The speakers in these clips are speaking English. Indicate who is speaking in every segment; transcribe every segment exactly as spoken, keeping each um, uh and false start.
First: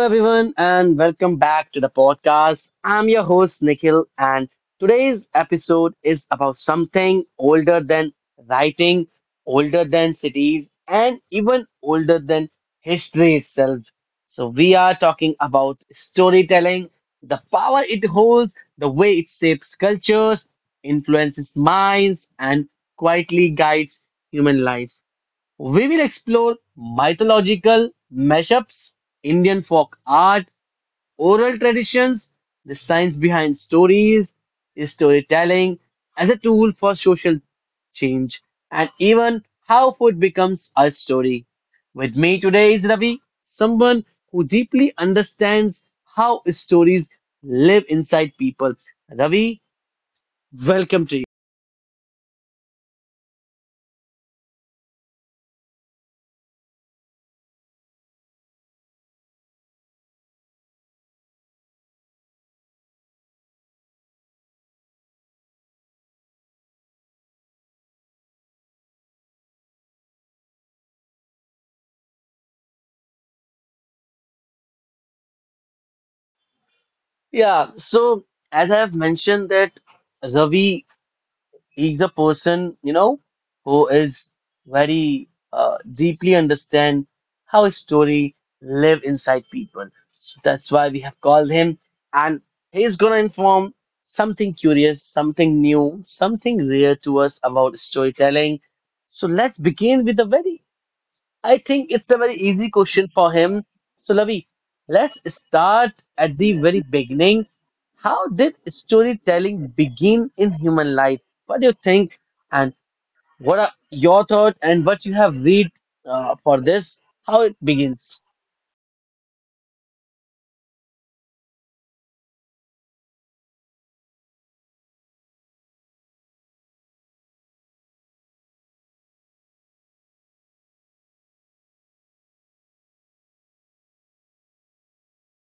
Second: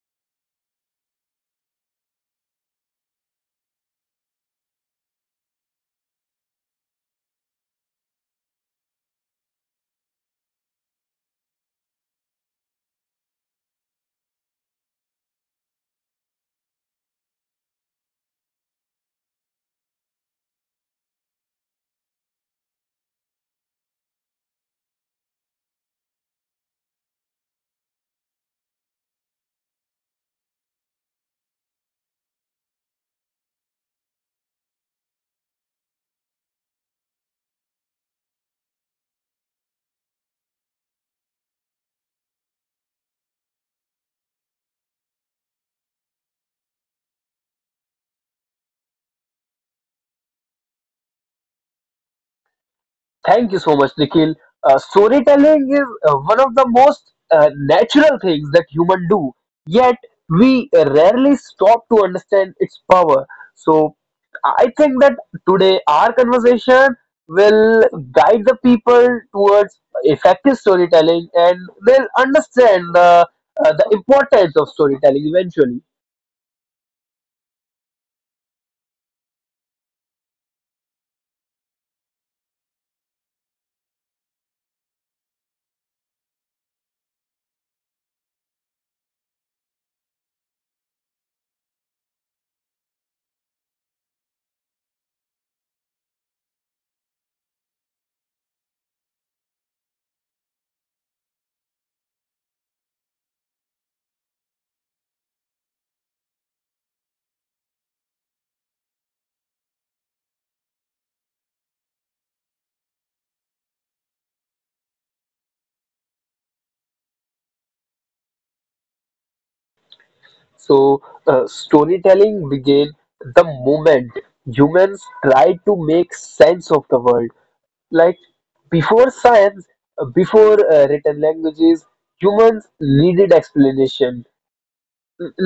Speaker 1: everyone, and welcome back to the podcast. I'm your host, Nikhil, and today's episode is about something older than writing, older than cities, and even older than history itself. So, we are talking about storytelling, the power it holds, the way it shapes cultures, influences minds, and quietly guides human life. We will explore mythological mashups, Indian folk art, oral traditions, the science behind stories, storytelling as a tool for social change, and even how food becomes a story. With me today is Ravi, someone who deeply understands how stories live inside people. Ravi, welcome to you.
Speaker 2: Thank you so much, Nikhil. Uh, storytelling is uh, one of the most uh, natural things that human do, yet we rarely stop to understand its power. So I think that today our conversation will guide the people towards effective storytelling and they'll understand the, uh, the importance of storytelling eventually.
Speaker 1: Yeah, so as I have mentioned that Ravi, he's a person, you know, who is very uh, deeply understand how a story live inside people. So that's why we have called him, and he's gonna inform something curious, something new, something rare to us about storytelling. So let's begin with a very, I think it's a very easy question for him. So, Lavi, let's start at the very beginning. How did storytelling begin in human life? What do you think? And what are your thoughts and what you have read uh, for this? How it begins?
Speaker 2: So, uh, storytelling began the moment humans tried to make sense of the world. Like before science, uh, before uh, written languages, humans needed explanation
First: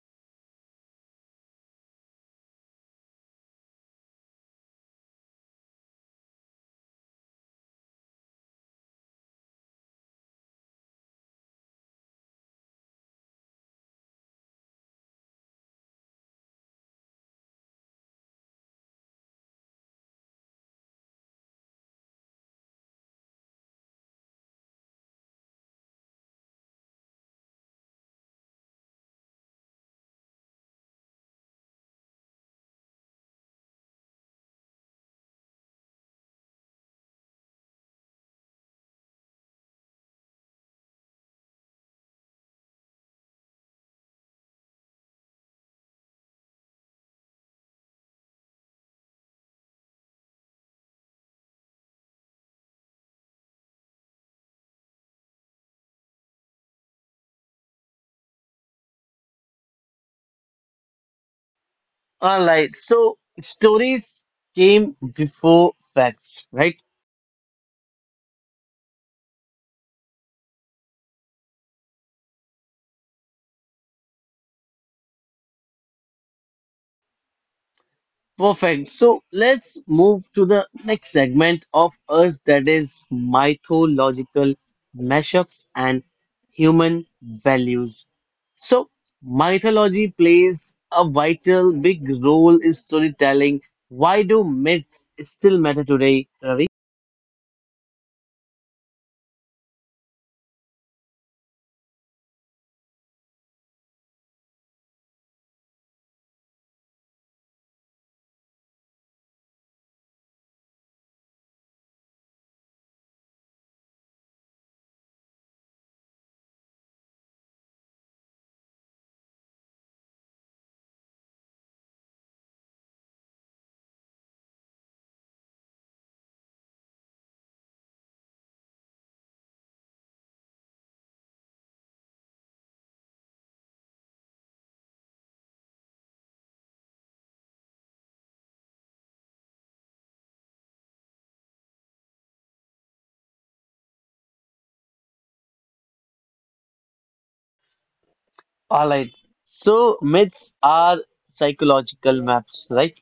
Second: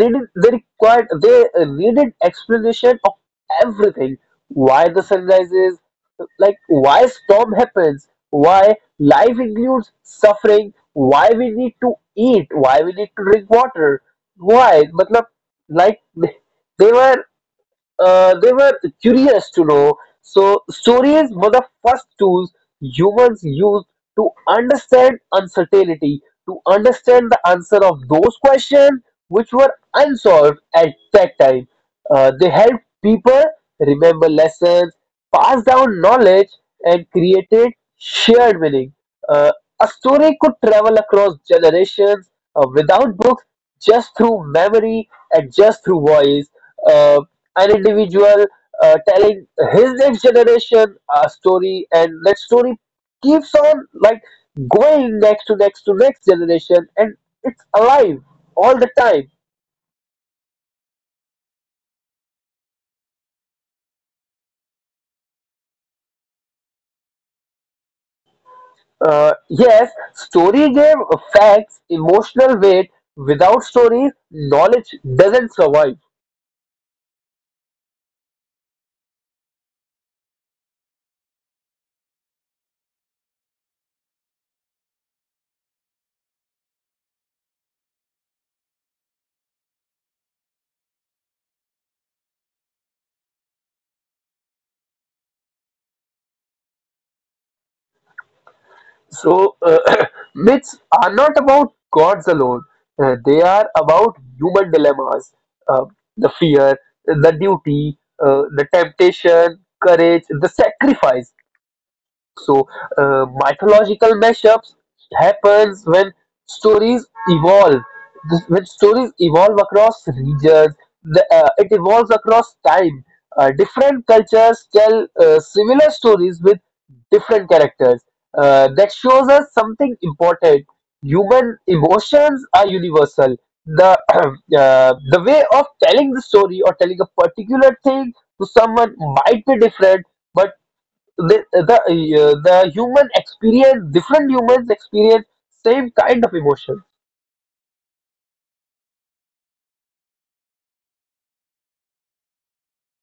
Speaker 2: needed they required they uh, needed explanation of everything, why the sun rises, like why storm happens, why life includes suffering, why we need to eat, why we need to drink water, why but like they were uh, they were curious to know. So, stories were the first tools humans used to understand uncertainty, to understand the answer of those questions which were unsolved at that time. Uh, they helped people remember lessons, pass down knowledge, and created shared meaning. Uh, a story could travel across generations uh, without books, just through memory and just through voice, uh, an individual uh, telling his next generation a story, and that story keeps on, like, going next to next to next generation, and it's alive all the time.
Speaker 1: All right. So, stories came before facts, right?
Speaker 2: Uh, yes, story gave facts emotional weight. Without stories, knowledge doesn't survive.
Speaker 1: Perfect. So let's move to the next segment of us that is mythological mashups and human values. So, mythology plays a vital big role in storytelling. Why do myths still matter today, Ravi?
Speaker 2: So, uh, Myths are not about gods alone. Uh, they are about human dilemmas, uh, the fear, the duty, uh, the temptation, courage, the sacrifice. So uh, mythological mashups happens when stories evolve. This- When stories evolve across regions, the, uh, it evolves across time. Uh, different cultures tell uh, similar stories with different characters. Uh, that shows us something important. Human emotions are universal. The uh, the way of telling the story or telling a particular thing to someone might be different, but the the, uh, the human experience different humans experience same kind of emotion.
Speaker 1: All right. So, myths are psychological maps, right?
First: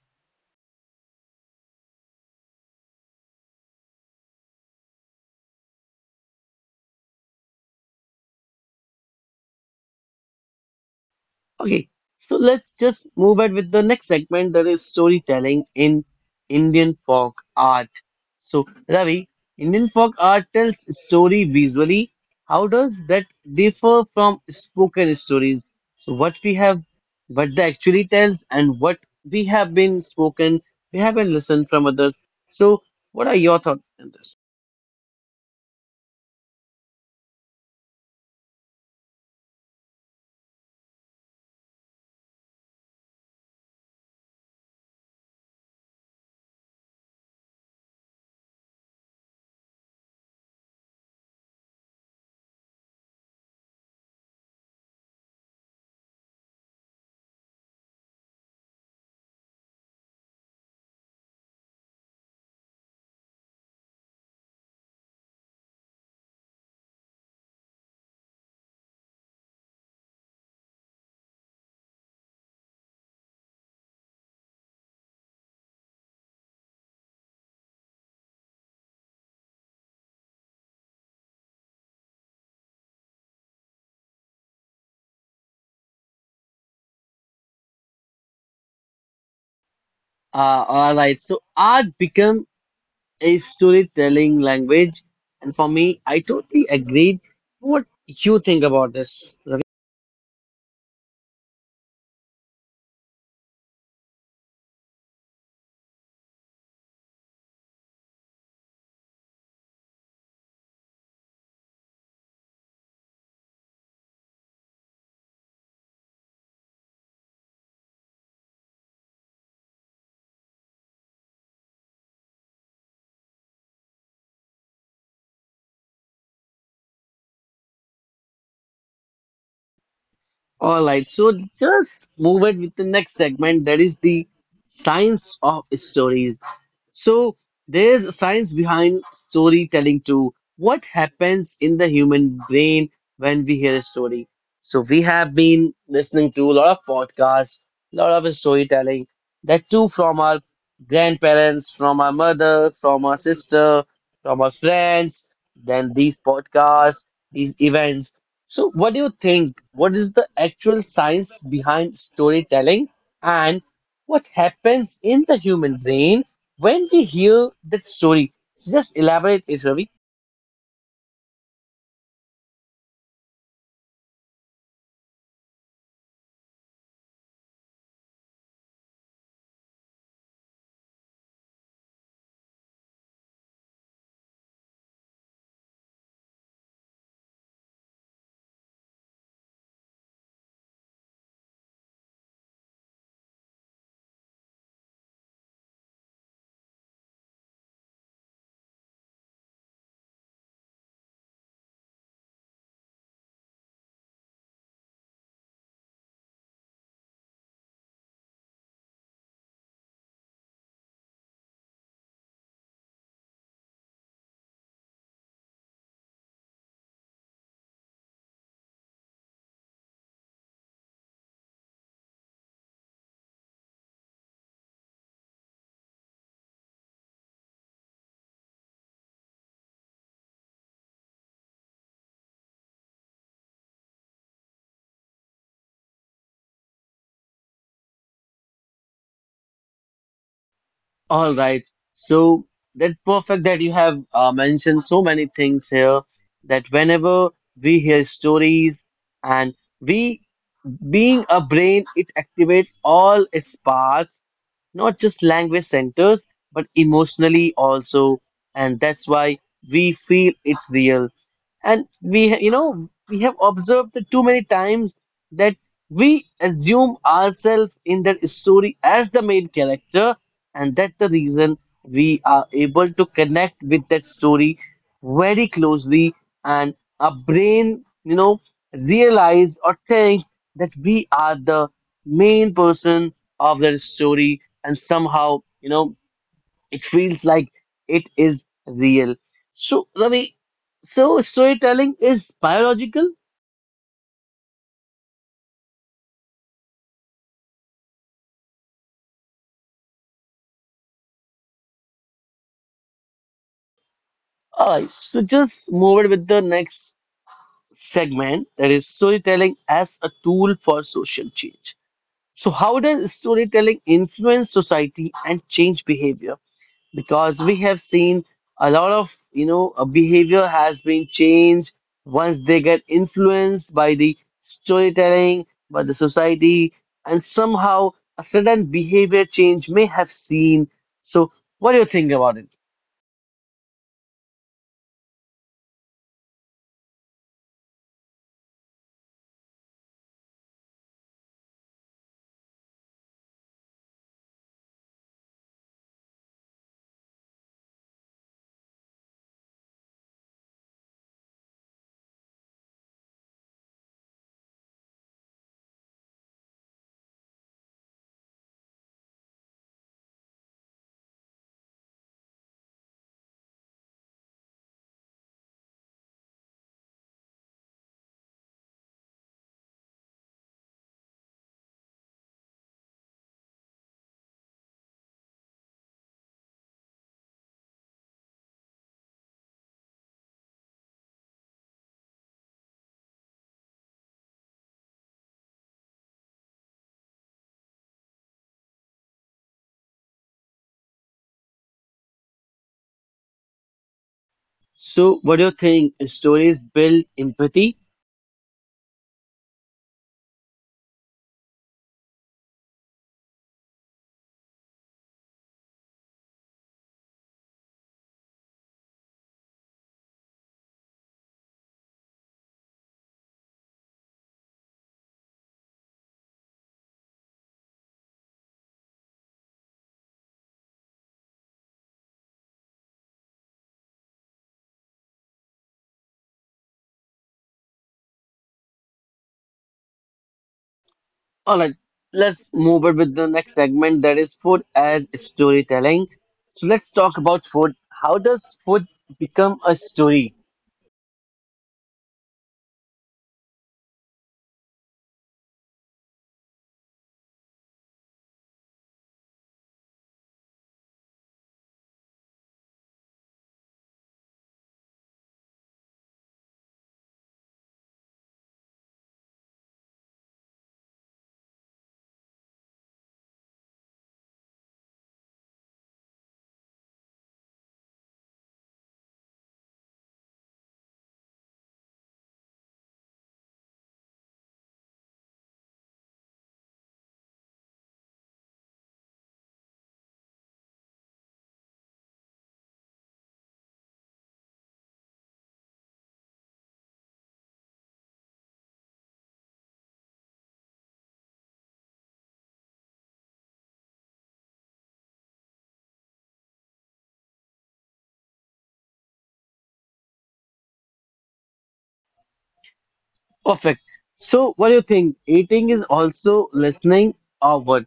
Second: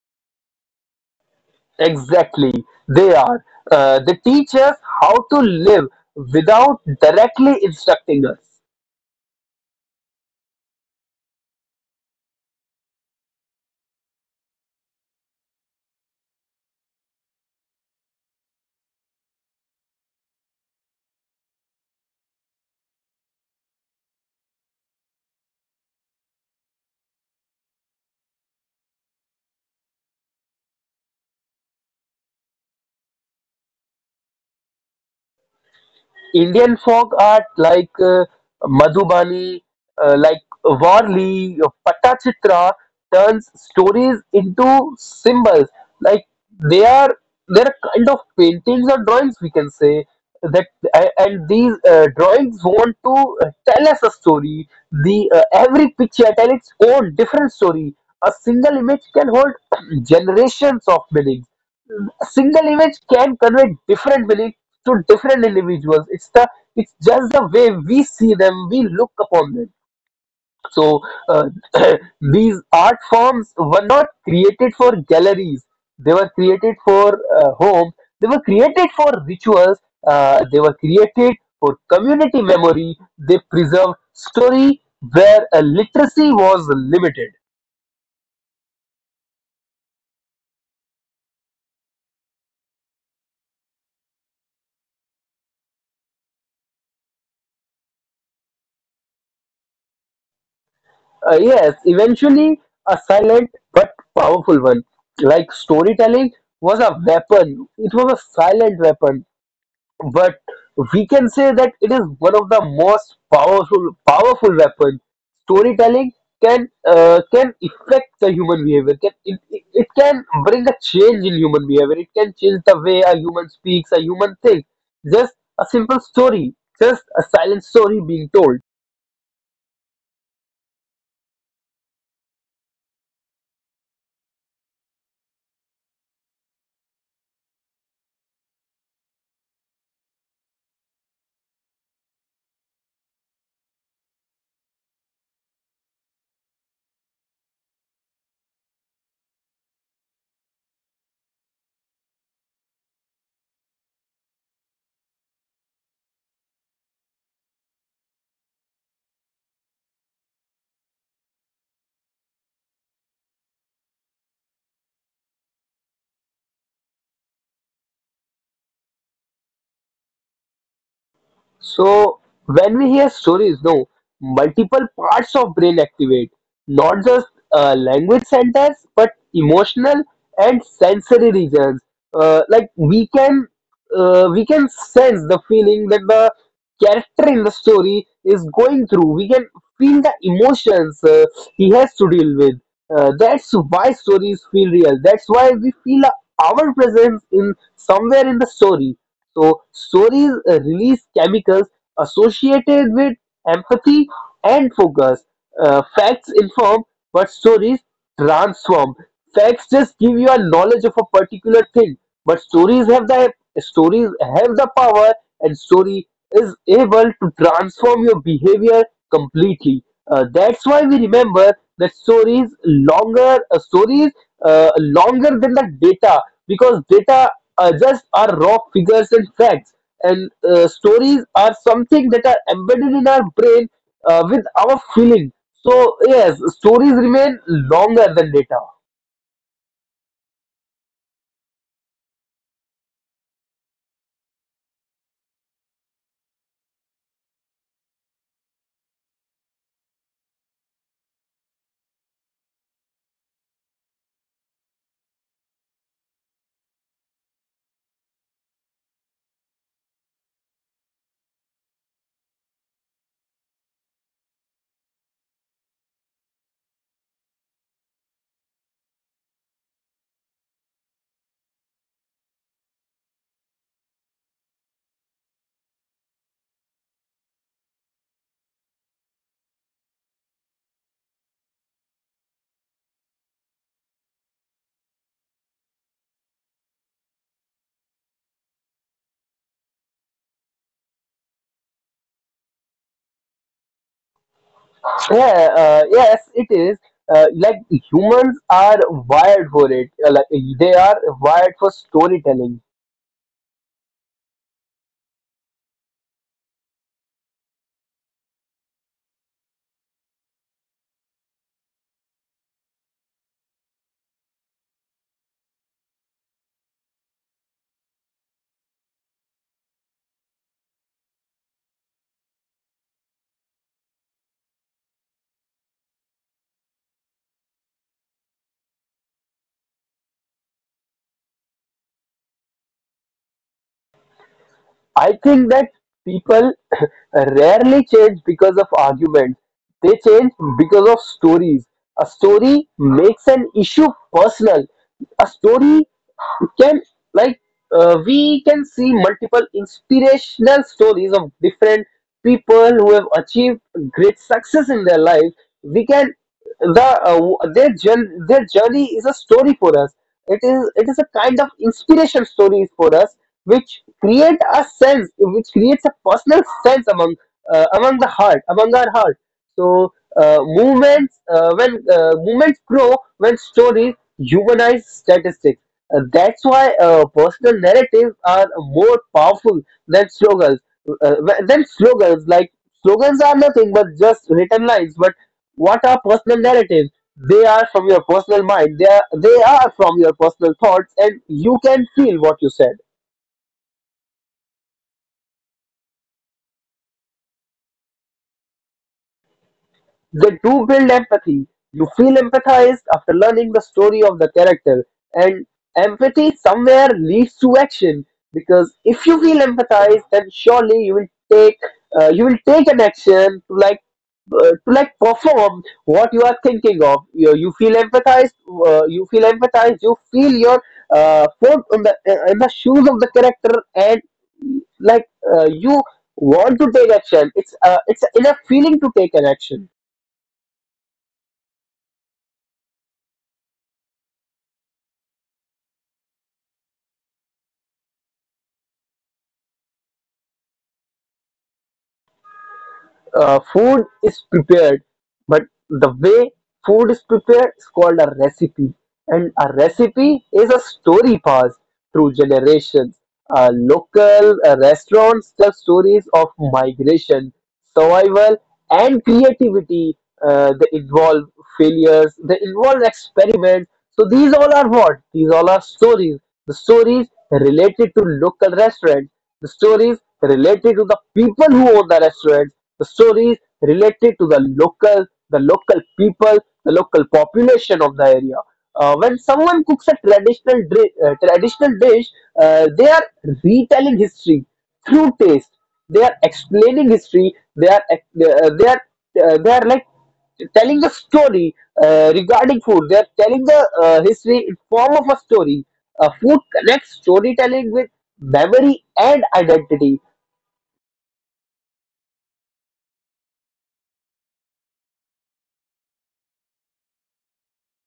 Speaker 2: Exactly, they are, uh, they teach us how to live without directly instructing us.
Speaker 1: Okay, so let's just move ahead with the next segment that is storytelling in Indian folk art. So, Ravi, Indian folk art tells story visually. How does that differ from spoken stories? So, what we have, what they actually tells, and what we have been spoken, we have been listened from others. So, what are your thoughts?
Speaker 2: Indian folk art, like uh, Madhubani, uh, like Varli, Patachitra, turns stories into symbols. Like they are, they're kind of paintings or drawings, we can say that, a- and these uh, drawings want to uh, tell us a story. The uh, Every picture tell its own different story. A single image can hold generations of meanings A single image can convey different meaning to different individuals. It's the it's just the way we see them, we look upon them. So uh, these art forms were not created for galleries. They were created for uh, home. They were created for rituals. Uh, they were created for community memory. They preserved story where uh, literacy was limited.
Speaker 1: Uh, all right, so art become a storytelling language. And for me, I totally agreed what you think about this, Ravi.
Speaker 2: Uh, yes, eventually, a silent but powerful one. Like storytelling was a weapon. It was a silent weapon, but we can say that it is one of the most powerful powerful weapon. Storytelling can, uh, can affect the human behavior. Can it, it, it can bring a change in human behavior. It can change the way a human speaks, a human thinks. Just a simple story, just a silent story being told.
Speaker 1: All right, so just move it with the next segment that is the science of stories. So there's science behind storytelling too. What happens in the human brain when we hear a story? So we have been listening to a lot of podcasts, a lot of storytelling, that too from our grandparents, from our mother, from our sister, from our friends, then these podcasts, these events. So what do you think? What is the actual science behind storytelling and what happens in the human brain when we hear that story, just elaborate it, Ravi.
Speaker 2: So when we hear stories, no, multiple parts of brain activate, not just uh, language centers, but emotional and sensory regions. Uh, like we can, uh, we can sense the feeling that the character in the story is going through. We can feel the emotions uh, he has to deal with. Uh, that's why stories feel real. That's why we feel, uh, our presence in somewhere in the story. So stories uh, release chemicals associated with empathy and focus. Uh, facts inform, but stories transform. Facts just give you a knowledge of a particular thing, but stories have the stories have the power, and story is able to transform your behavior completely. Uh, that's why we remember that stories longer, uh, stories uh, longer than the data, because data uh, just are raw figures and facts, and uh, stories are something that are embedded in our brain uh, with our feeling. So yes, stories remain longer than data.
Speaker 1: All right. So that perfect that you have uh, mentioned so many things here that whenever we hear stories and we being a brain, it activates all its parts, not just language centers but emotionally also, and that's why we feel it's real. And we ha- you know, we have observed it too many times that we assume ourselves in that story as the main character, and that's the reason we are able to connect with that story very closely. And our brain, you know, realize or thinks that we are the main person of that story, and somehow, you know, it feels like it is real. So Ravi, so storytelling is biological.
Speaker 2: Yeah. Uh, yes, it is. Uh, like humans are wired for it. Uh, like they are wired for storytelling.
Speaker 1: All right, so just move it with the next segment that is storytelling as a tool for social change. So how does storytelling influence society and change behavior? Because we have seen a lot of, you know, uh, behavior has been changed once they get influenced by the storytelling by the society, and somehow a sudden behavior change may have seen. So what do you think about it?
Speaker 2: I think that people rarely change because of arguments. They change because of stories. A story makes an issue personal. A story can, like, uh, we can see multiple inspirational stories of different people who have achieved great success in their life. We can the uh, w- Their journey, their journey is a story for us. It is it is a kind of inspiration stories for us, which create a sense which creates a personal sense among, uh, among the heart, among our heart. So uh, movements, uh, when uh, movements grow when stories humanize statistics. Uh, that's why uh, personal narratives are more powerful than slogans. Uh, than slogans, like slogans are nothing but just written lines. But what are personal narratives? They are from your personal mind. They are they are from your personal thoughts, and you can feel what you said.
Speaker 1: So what do you think, stories build empathy?
Speaker 2: They do build empathy. You feel empathized after learning the story of the character, and empathy somewhere leads to action, because if you feel empathized, then surely you will take, uh, you will take an action to, like, uh, to like perform what you are thinking of. You, you feel empathized. Uh, you feel empathized. You feel your uh, foot in the, uh, in the shoes of the character, and like, uh, you want to take action. It's uh, it's enough feeling to take an action.
Speaker 1: All right, let's move on with the next segment that is food as storytelling. So let's talk about food. How does food become a story?
Speaker 2: Uh, food is prepared, but the way food is prepared is called a recipe. And a recipe is a story passed through generations. Uh, local uh, restaurants tell stories of migration, survival, and creativity. Uh, they involve failures, they involve experiments. So these all are what? These all are stories. The stories related to local restaurants, the stories related to the people who own the restaurant, the stories related to the local, the local people, the local population of the area. Uh, when someone cooks a traditional dri- uh, traditional dish, uh, they are retelling history through taste. They are explaining history. They are ex- uh, they are uh, they are, like, telling the story uh, regarding food. They're telling the uh, history in form of a story. Uh, food connects storytelling with memory and identity.
Speaker 1: Perfect. So, what do you think? Eating is also listening or what?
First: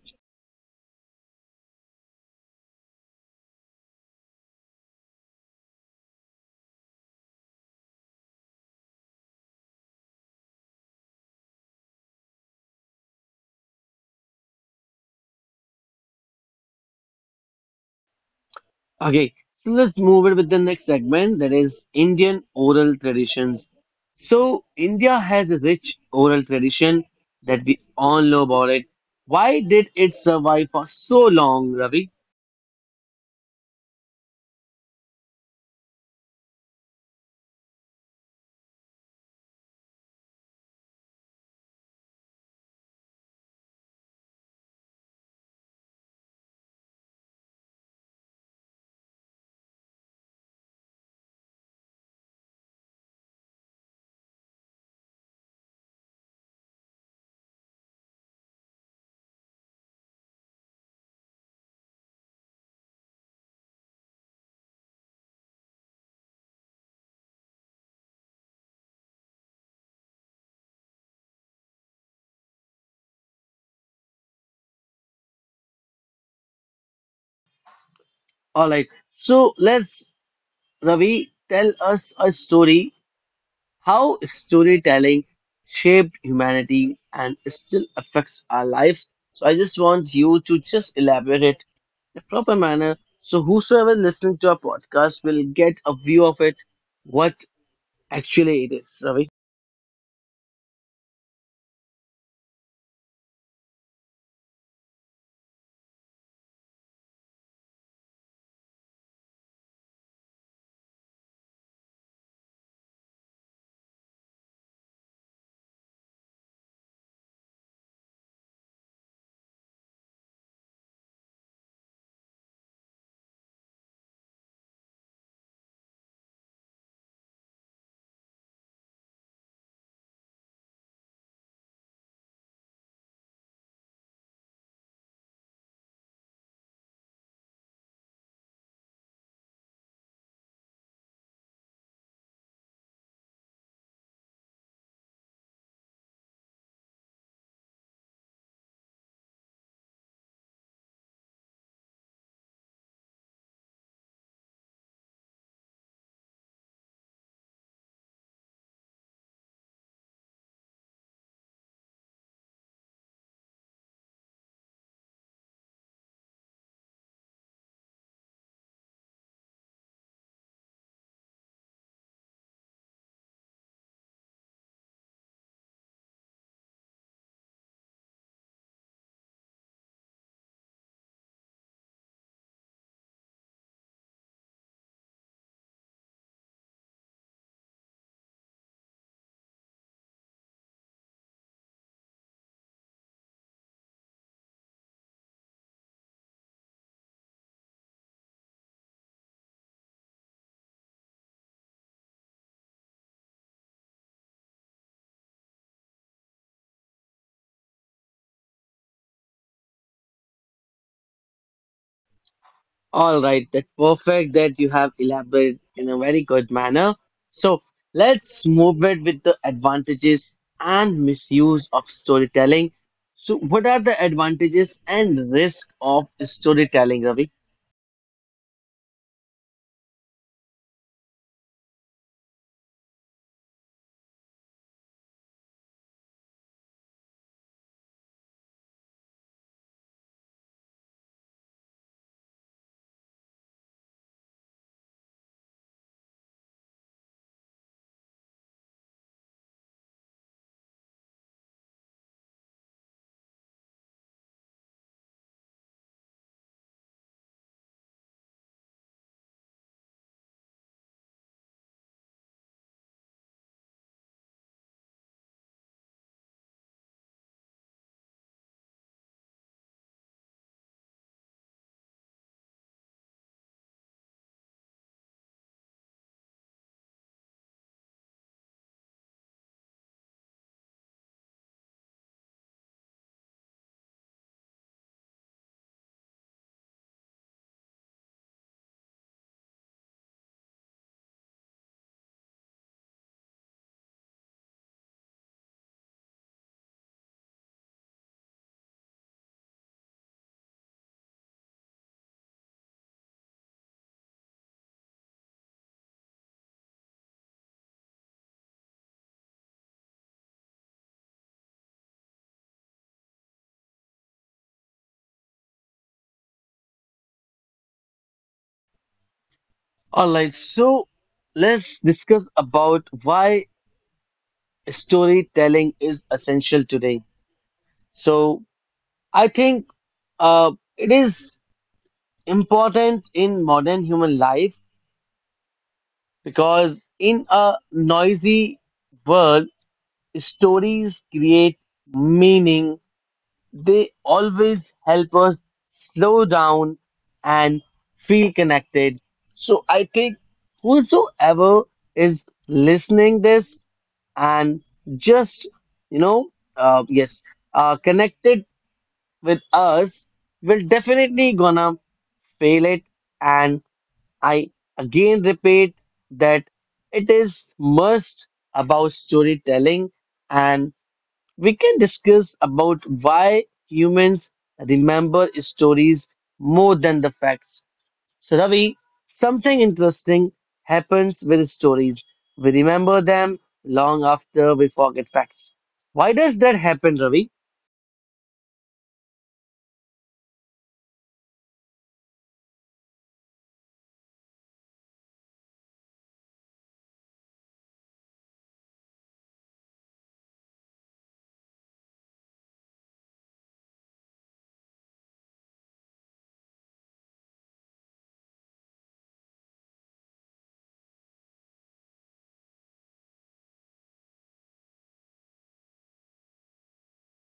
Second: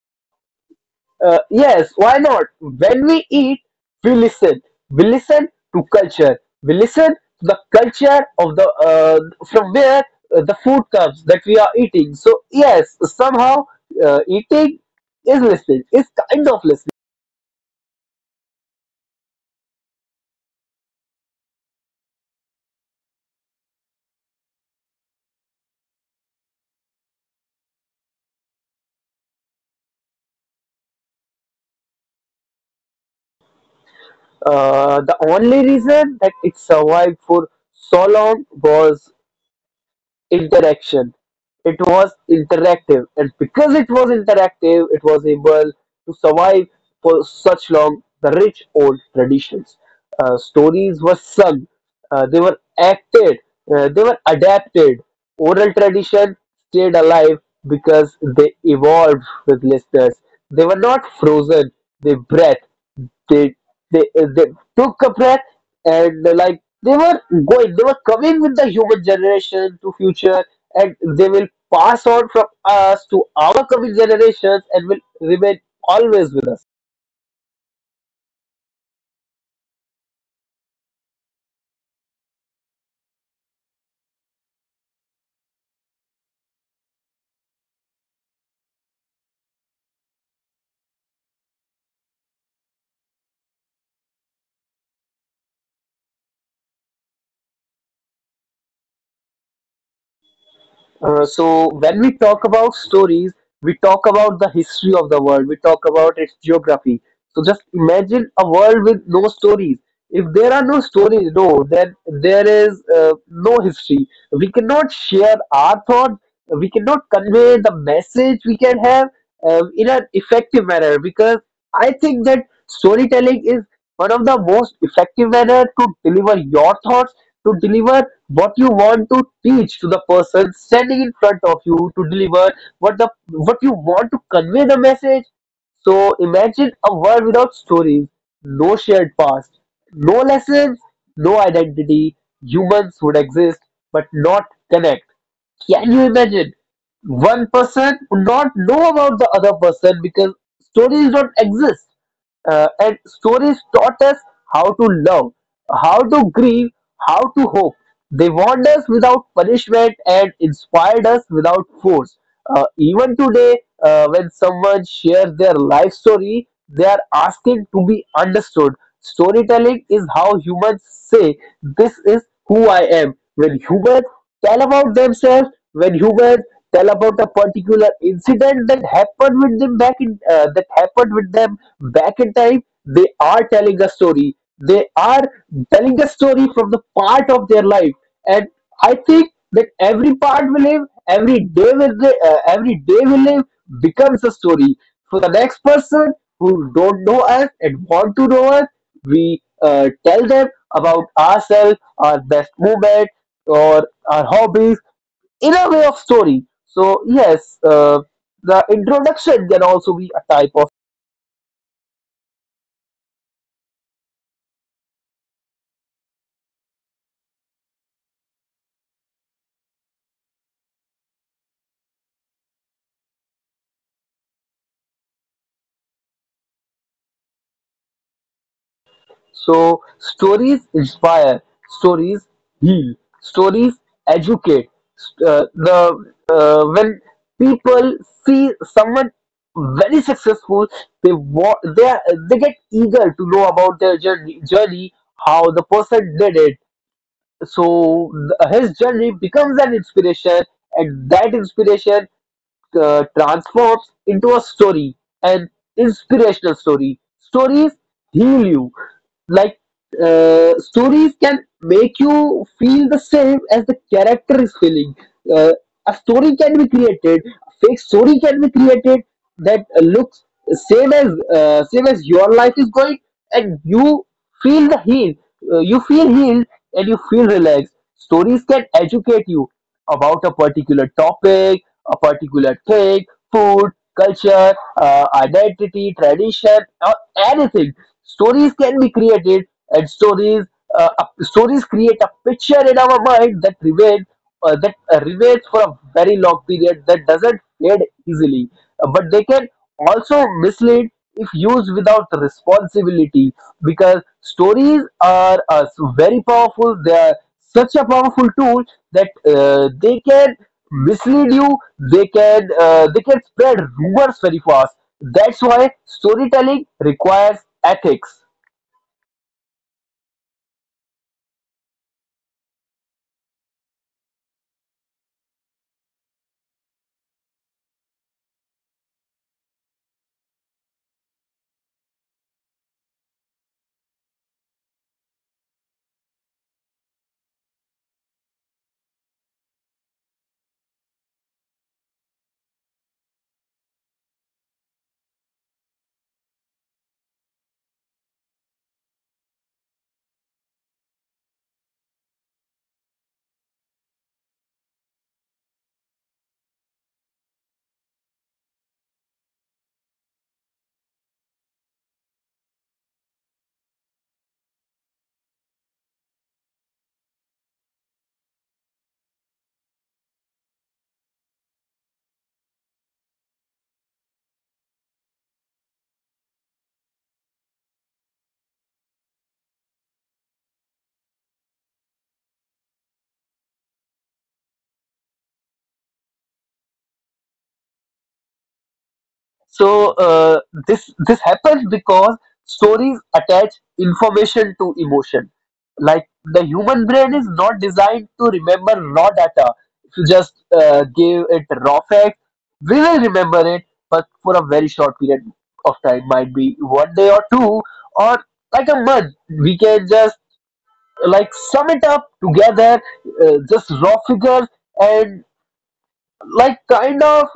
Speaker 2: Uh, yes, why not? When we eat, we listen. We listen to culture. We listen to the culture of the, uh, from where uh, the food comes that we are eating. So yes, somehow uh, eating is listening. Is kind of listening.
Speaker 1: Okay, so let's move it with the next segment that is Indian oral traditions. So, India has a rich oral tradition that we all know about it. Why did it survive for so long, Ravi?
Speaker 2: Uh, the only reason that it survived for so long was interaction. It was interactive, and because it was interactive, it was able to survive for such long. The rich old traditions, uh, stories were sung, uh, they were acted, uh, they were adapted. Oral tradition stayed alive because they evolved with listeners. They were not frozen. They breathed. They they, uh, they took a breath, and uh, like they were going, they were coming with the human generation to future, and they will pass on from us to our coming generations and will remain always with us.
Speaker 1: All right, so let's, Ravi, tell us a story. How storytelling shaped humanity and still affects our life. So I just want you to just elaborate it in a proper manner so whosoever listening to our podcast will get a view of it, what actually it is, Ravi.
Speaker 2: Uh, so when we talk about stories, we talk about the history of the world. We talk about its geography. So just imagine a world with no stories. If there are no stories, no, then there is uh, no history. We cannot share our thoughts. We cannot convey the message we can have uh, in an effective manner, because I think that storytelling is one of the most effective manner to deliver your thoughts, to deliver what you want to teach to the person standing in front of you, to deliver what the what you want to convey the message. So imagine a world without stories, no shared past, no lessons, no identity. Humans would exist but not connect. Can you imagine? One person would not know about the other person because stories don't exist. Uh, and stories taught us how to love, how to grieve, how to hope. They warned us without punishment and inspired us without force. Uh, even today, uh, when someone shares their life story, they are asking to be understood. Storytelling is how humans say, "This is who I am." When humans tell about themselves, when humans tell about a particular incident that happened with them back in uh, that happened with them back in time, they are telling a story. They are telling a story from the part of their life. And I think that every part we live every day we live, uh, every day we live becomes a story for the next person who don't know us and want to know us. We uh, tell them about ourselves, our best moment or our hobbies, in a way of story. So yes, uh, the introduction can also be a type of.
Speaker 1: All right, that's perfect that you have elaborated in a very good manner. So let's move it with the advantages and misuse of storytelling. So, what are the advantages and risk of storytelling, Ravi?
Speaker 2: So stories inspire, stories heal, stories educate. Uh, the uh, when people see someone very successful, they wa- they are, they get eager to know about their journey, journey how the person did it. So th- his journey becomes an inspiration, and that inspiration uh, transforms into a story, an inspirational story. Stories heal you. Like uh, stories can make you feel the same as the character is feeling. Uh, a story can be created, a fake story can be created that uh, looks same as uh, same as your life is going, and you feel the heal. Uh, you feel healed and you feel relaxed. Stories can educate you about a particular topic, a particular thing, food, culture, uh, identity, tradition, or anything. Stories can be created, and stories uh, up- stories create a picture in our mind that remains uh, that uh, remains for a very long period that doesn't fade easily. Uh, but they can also mislead if used without responsibility because stories are uh, very powerful. They are such a powerful tool that uh, they can mislead you. They can uh, they can spread rumors very fast. That's why storytelling requires ethics.
Speaker 1: All right, so let's discuss about why storytelling is essential today. So I think uh, it is important in modern human life because in a noisy world, stories create meaning. They always help us slow down and feel connected. So I think whosoever is listening this and just, you know, uh, yes, uh, connected with us will definitely gonna fail it. And I again repeat that it is must about storytelling. And we can discuss about why humans remember stories more than the facts. So, Ravi, something interesting happens with stories. We remember them long after we forget facts. Why does that happen, Ravi?
Speaker 2: So uh, this this happens because stories attach information to emotion. Like the human brain is not designed to remember raw data. If you just uh, give it raw facts, we will remember it, but for a very short period of time, might be one day or two, or like a month. We can just like sum it up together, uh, just raw figures, and like kind of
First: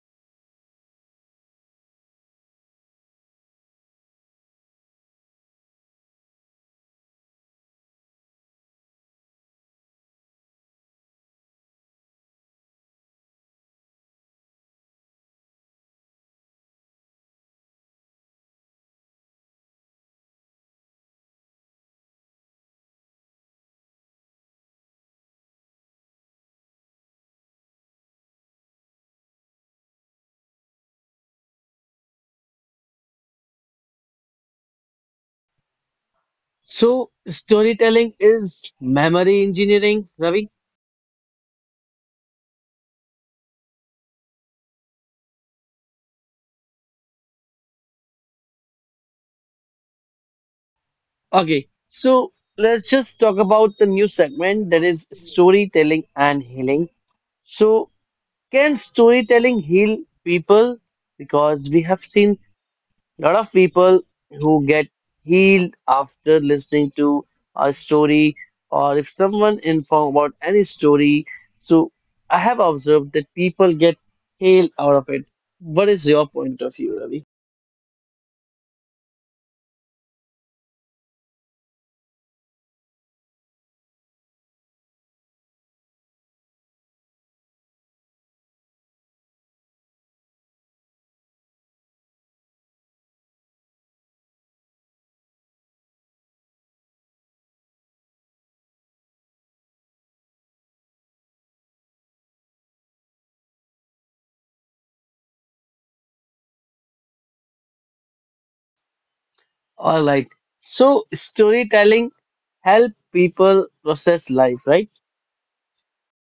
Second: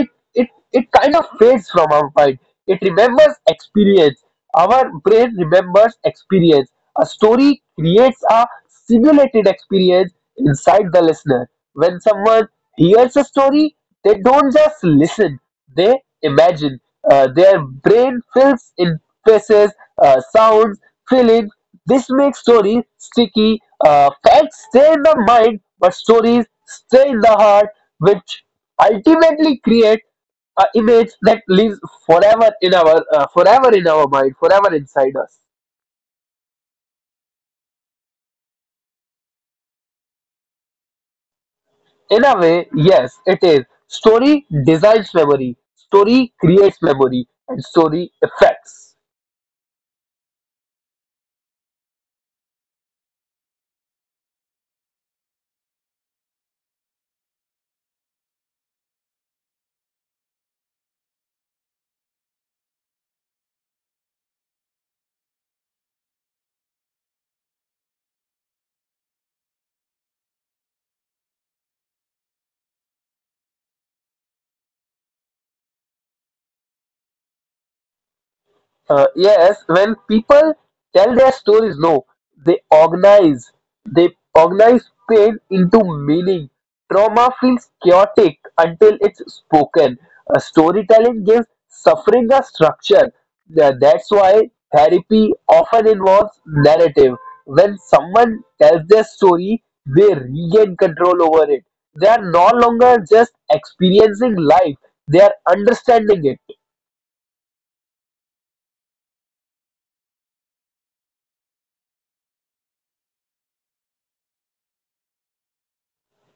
Speaker 2: it it it kind of fades from our mind. It remembers experience. Our brain remembers experience. A story creates a simulated experience inside the listener. When someone hears a story, they don't just listen, they imagine. Uh, their brain fills in faces, uh, sounds, feelings. This makes stories sticky. Uh, facts stay in the mind, but stories stay in the heart, which ultimately create an image that lives forever in our uh, forever in our mind, forever inside us.
Speaker 1: So, storytelling is memory engineering, Ravi?
Speaker 2: In a way, yes, it is. Story designs memory. Story creates memory, and story affects.
Speaker 1: Okay, so let's just talk about the new segment that is storytelling and healing. So, can storytelling heal people? Because we have seen a lot of people who get healed after listening to a story, or if someone inform about any story. So I have observed that people get healed out of it. What is your point of view, Ravi?
Speaker 2: Uh, yes, when people tell their stories, no, they organize. They organize pain into meaning. Trauma feels chaotic until it's spoken. Uh, storytelling gives suffering a structure. Uh, that's why therapy often involves narrative. When someone tells their story, they regain control over it. They are no longer just experiencing life, they are understanding it.
Speaker 1: All right. So storytelling help people process life, right?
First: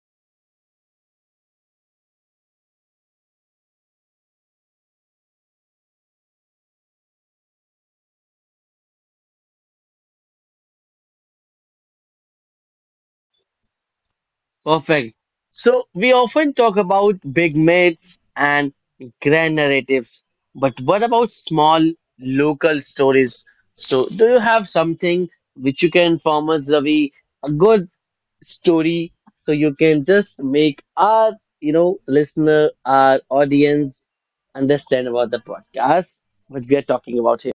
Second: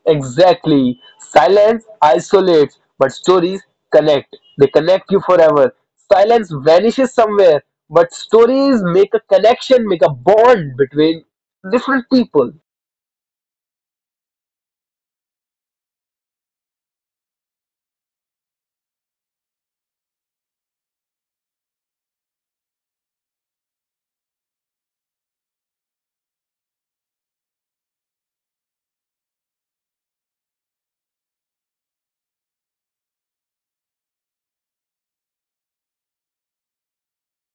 Speaker 2: Exactly. Silence isolates, but stories connect. They connect you forever. Silence vanishes somewhere, but stories make a connection, make a bond between different people.
Speaker 1: Perfect. So we often talk about big myths and grand narratives, but what about small local stories? So do you have something which you can inform us, Ravi, a good story so you can just make our, you know, listener, our audience understand about the podcast, what we are talking about here?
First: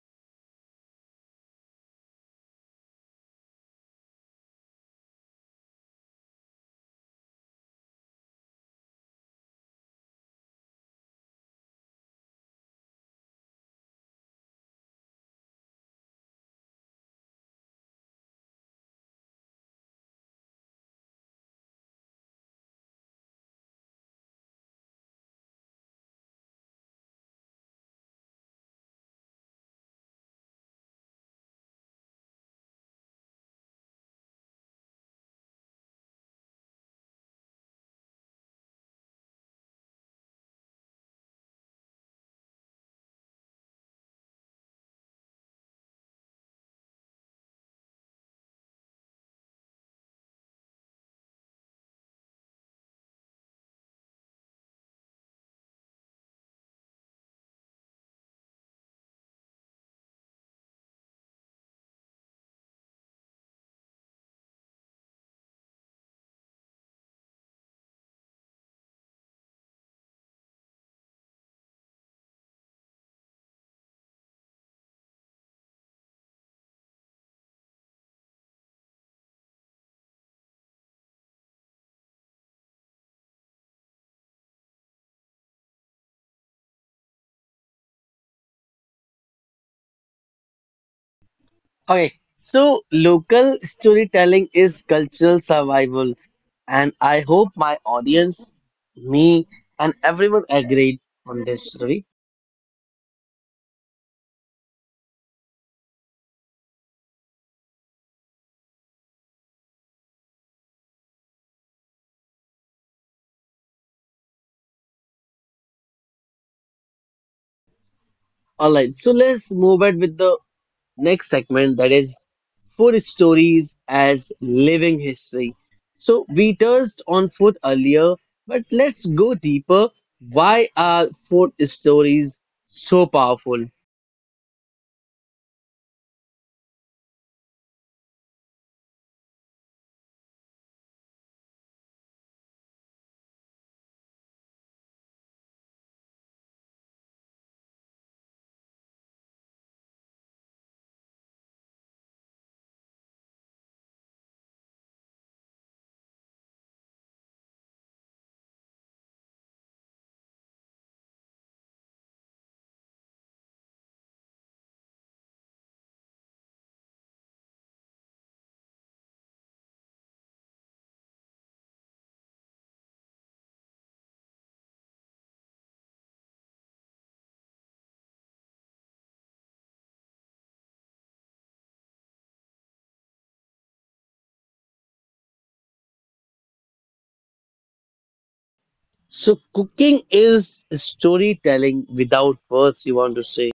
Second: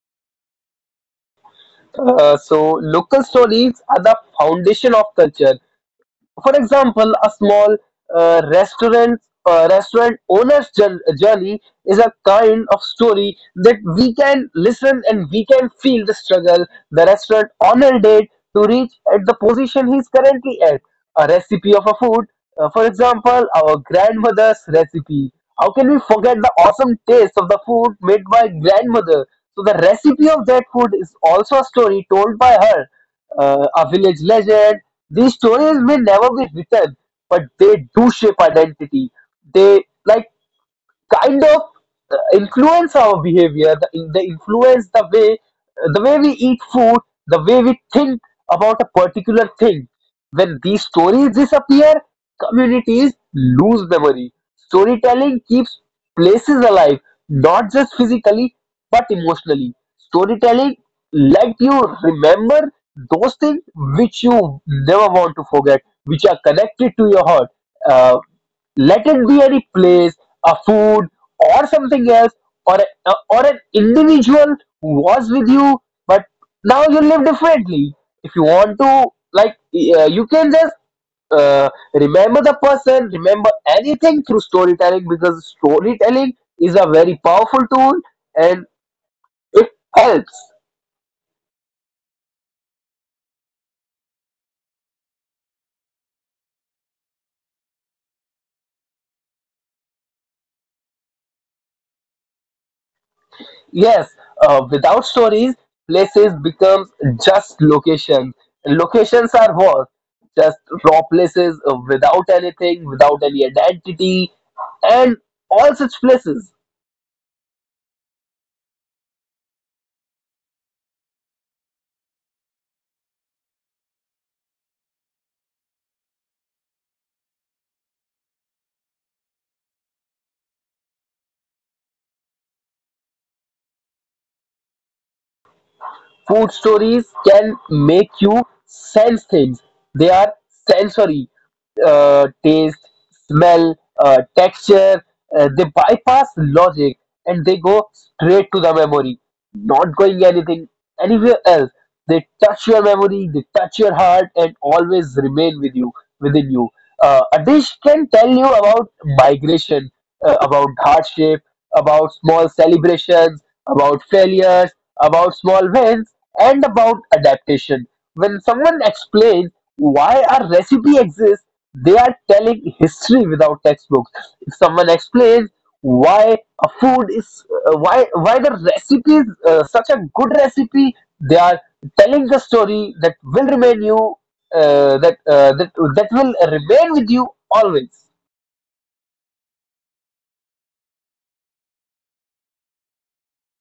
Speaker 2: Uh, so, local stories are the foundation of culture. For example, a small uh, restaurant uh, restaurant owner's journey is a kind of story that we can listen and we can feel the struggle the restaurant owner did to reach at the position he's currently at. A recipe of a food, uh, for example, our grandmother's recipe. How can we forget the awesome taste of the food made by grandmother? So the recipe of that food is also a story told by her, uh, a village legend. These stories may never be written, but they do shape identity. They like kind of uh, influence our behavior, the, in- they influence the way uh, the way we eat food, the way we think about a particular thing. When these stories disappear, communities lose memory. Storytelling keeps places alive, not just physically but emotionally. Storytelling let you remember those things which you never want to forget, which are connected to your heart. Uh, let it be any place, a food, or something else, or a, or an individual who was with you, but now you live differently. If you want to, like, uh, you can just uh, remember the person, remember anything through storytelling, because storytelling is a very powerful tool and it helps.
Speaker 1: Okay, so local storytelling is cultural survival, and I hope my audience, me, and everyone agreed on this, Ravi.
Speaker 2: Yes, uh, without stories, places become just locations. Locations are what? Just raw places uh, without anything, without any identity, and all such places.
Speaker 1: All right, so let's move ahead with the next segment that is food stories as living history. So we touched on food earlier, but let's go deeper. Why are food stories so powerful?
Speaker 2: Food stories can make you sense things. They are sensory, uh, taste, smell, uh, texture. Uh, they bypass logic and they go straight to the memory, not going anything anywhere else. They touch your memory, they touch your heart, and always remain with you, within you. Uh, a dish can tell you about migration, uh, about hardship, about small celebrations, about failures, about small wins, and about adaptation. When someone explains why a recipe exists, they are telling history without textbooks. If someone explains why a food is uh, why why the recipe is uh, such a good recipe, they are telling the story that will remain you uh, that uh, that that will remain with you always.
Speaker 1: So cooking is storytelling without words, you want to say.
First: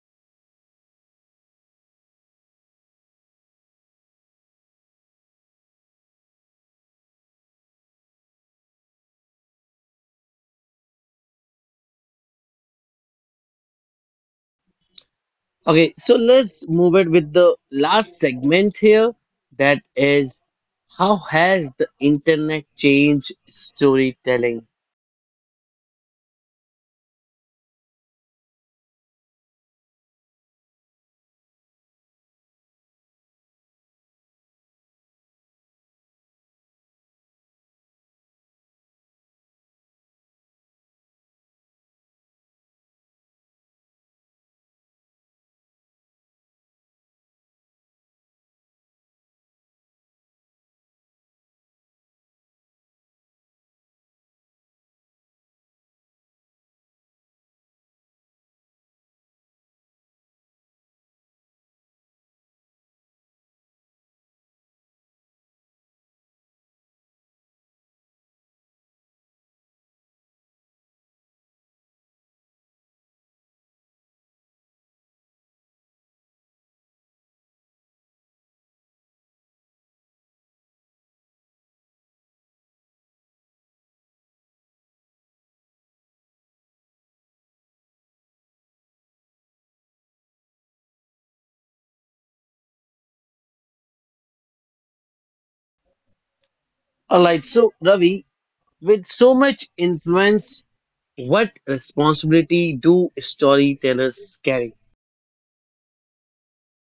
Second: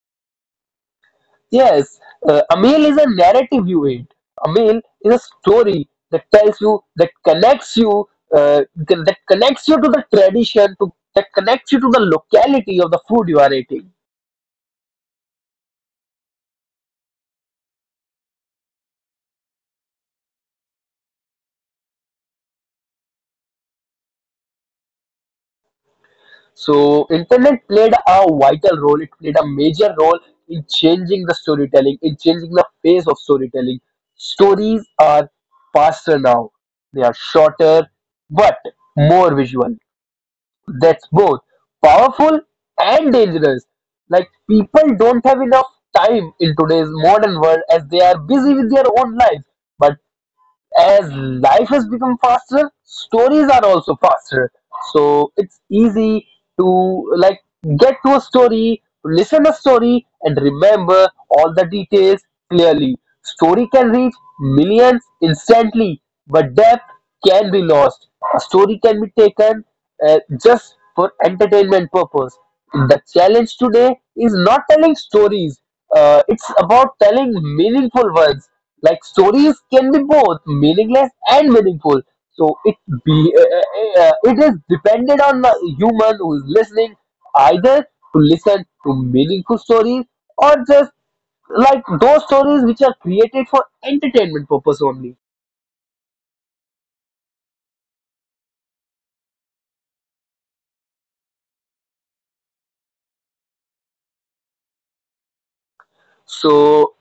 Speaker 2: Yes, uh, a meal is a narrative you eat. A meal is a story that tells you, that connects you, uh, that connects you to the tradition, to that connects you to the locality of the food you are eating.
Speaker 1: Okay, so let's move it with the last segment here. That is, how has the internet changed storytelling?
Speaker 2: So internet played a vital role. It played a major role in changing the storytelling, in changing the pace of storytelling. Stories are faster now. They are shorter, but more visual. That's both powerful and dangerous. Like people don't have enough time in today's modern world as they are busy with their own lives. But as life has become faster, stories are also faster. So it's easy to like get to a story, listen a story, and remember all the details clearly. Story can reach millions instantly, but depth can be lost. A story can be taken uh, just for entertainment purpose. The challenge today is not telling stories. Uh, it's about telling meaningful ones. Like stories can be both meaningless and meaningful. So it be uh, uh, uh, it is dependent on the human who is listening, either to listen to meaningful stories or just like those stories which are created for entertainment purpose only.
Speaker 1: Alright, so Ravi, with so much influence, what responsibility do storytellers carry?
Speaker 2: So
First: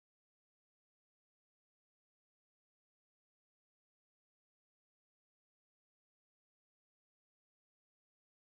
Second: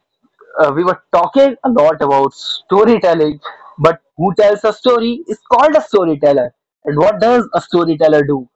Speaker 2: uh, we were talking a lot about storytelling, but who tells a story is called a storyteller. And what does a storyteller do?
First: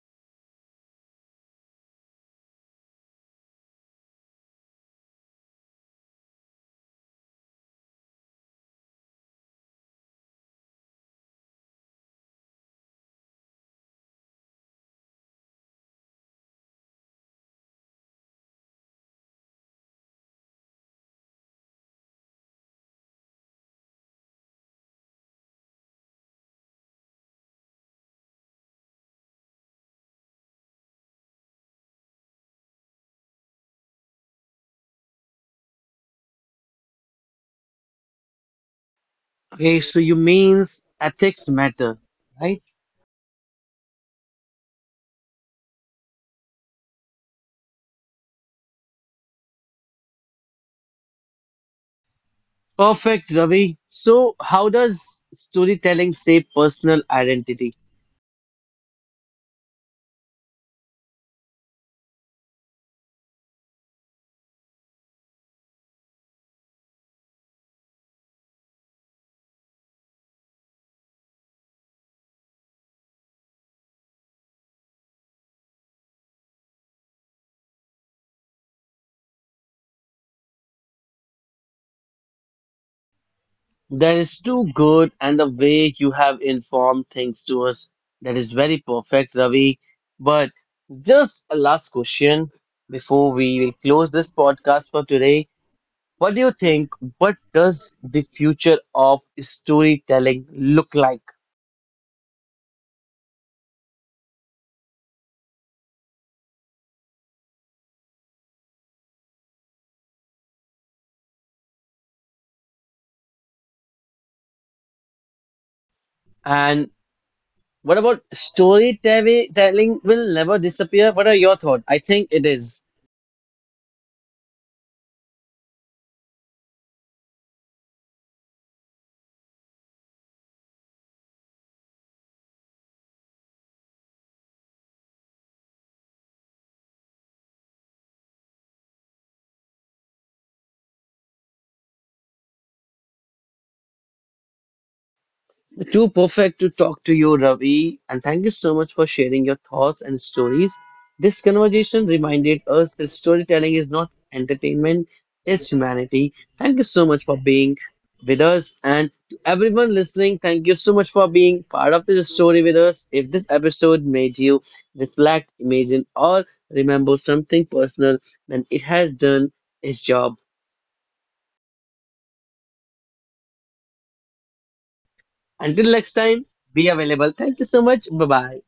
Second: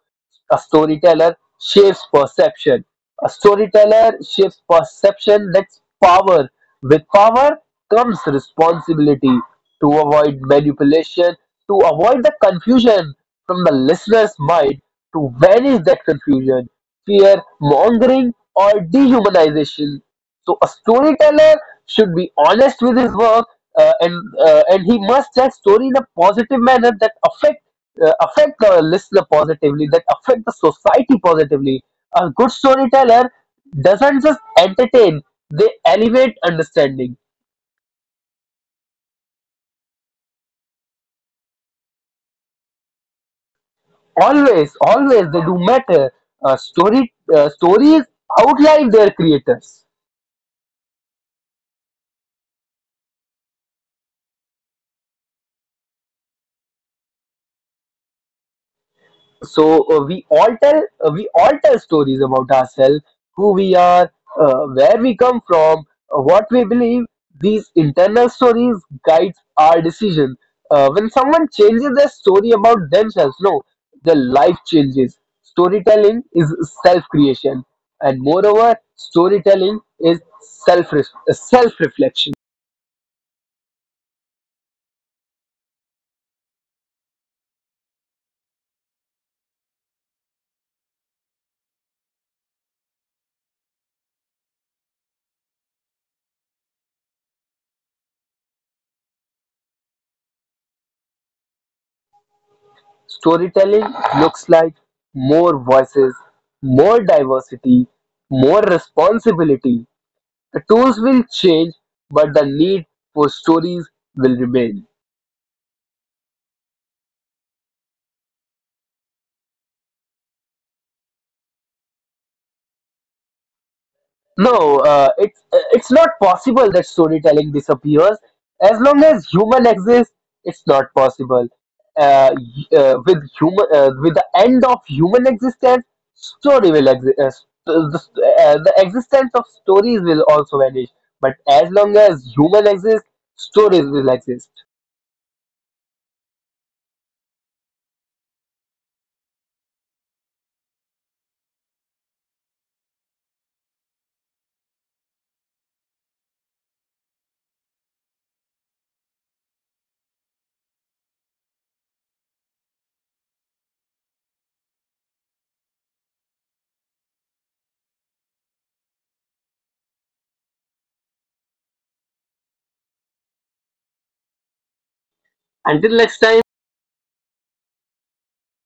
Speaker 2: A storyteller shapes perception. A storyteller shapes perception. That's power. With power comes responsibility to avoid manipulation, to avoid the confusion from the listener's mind, to vanish that confusion, fear mongering, or dehumanization. So a storyteller should be honest with his work, uh, and uh, and he must tell story in a positive manner that affect uh, affect the listener positively, that affect the society positively. A good storyteller doesn't just entertain; they elevate understanding.
Speaker 1: Okay, so you means ethics matter, right?
Speaker 2: Always, always they do matter. Uh, story uh, stories outline their creators.
Speaker 1: Perfect, Ravi. So how does storytelling shape personal identity?
Speaker 2: so uh, we all tell uh, we all tell stories about ourselves, who we are, uh, where we come from, uh, what we believe. These internal stories guide our decision. Uh, when someone changes their story about themselves, no, their life changes. Storytelling is self creation, and moreover storytelling is self self reflection.
Speaker 1: That is too good, and the way you have informed things to us, that is very perfect, Ravi. But just a last question before we will close this podcast for today. What do you think? What does the future of storytelling look like?
Speaker 2: Storytelling looks like more voices, more diversity, more responsibility. The tools will change, but the need for stories will remain.
Speaker 1: And what about storytelling will never disappear? What are your thoughts? I think it is.
Speaker 2: No, uh, it's uh, it's not possible that storytelling disappears. As long as human exists, it's not possible. Uh, y- uh, with human, uh, with the end of human existence, story will exist. Uh, st- the, st- uh, the existence of stories will also vanish. But as long as human exists, stories will exist.
Speaker 1: Too perfect to talk to you, Ravi, and thank you so much for sharing your thoughts and stories. This conversation reminded us that storytelling is not entertainment, it's humanity. Thank you so much for being with us. And to everyone listening, thank you so much for being part of this story with us. If this episode made you reflect, imagine, or remember something personal, then it has done its job. Until
Speaker 2: Until
Speaker 1: next
Speaker 2: next time.
Speaker 1: time, be available. Thank you so much. Bye bye.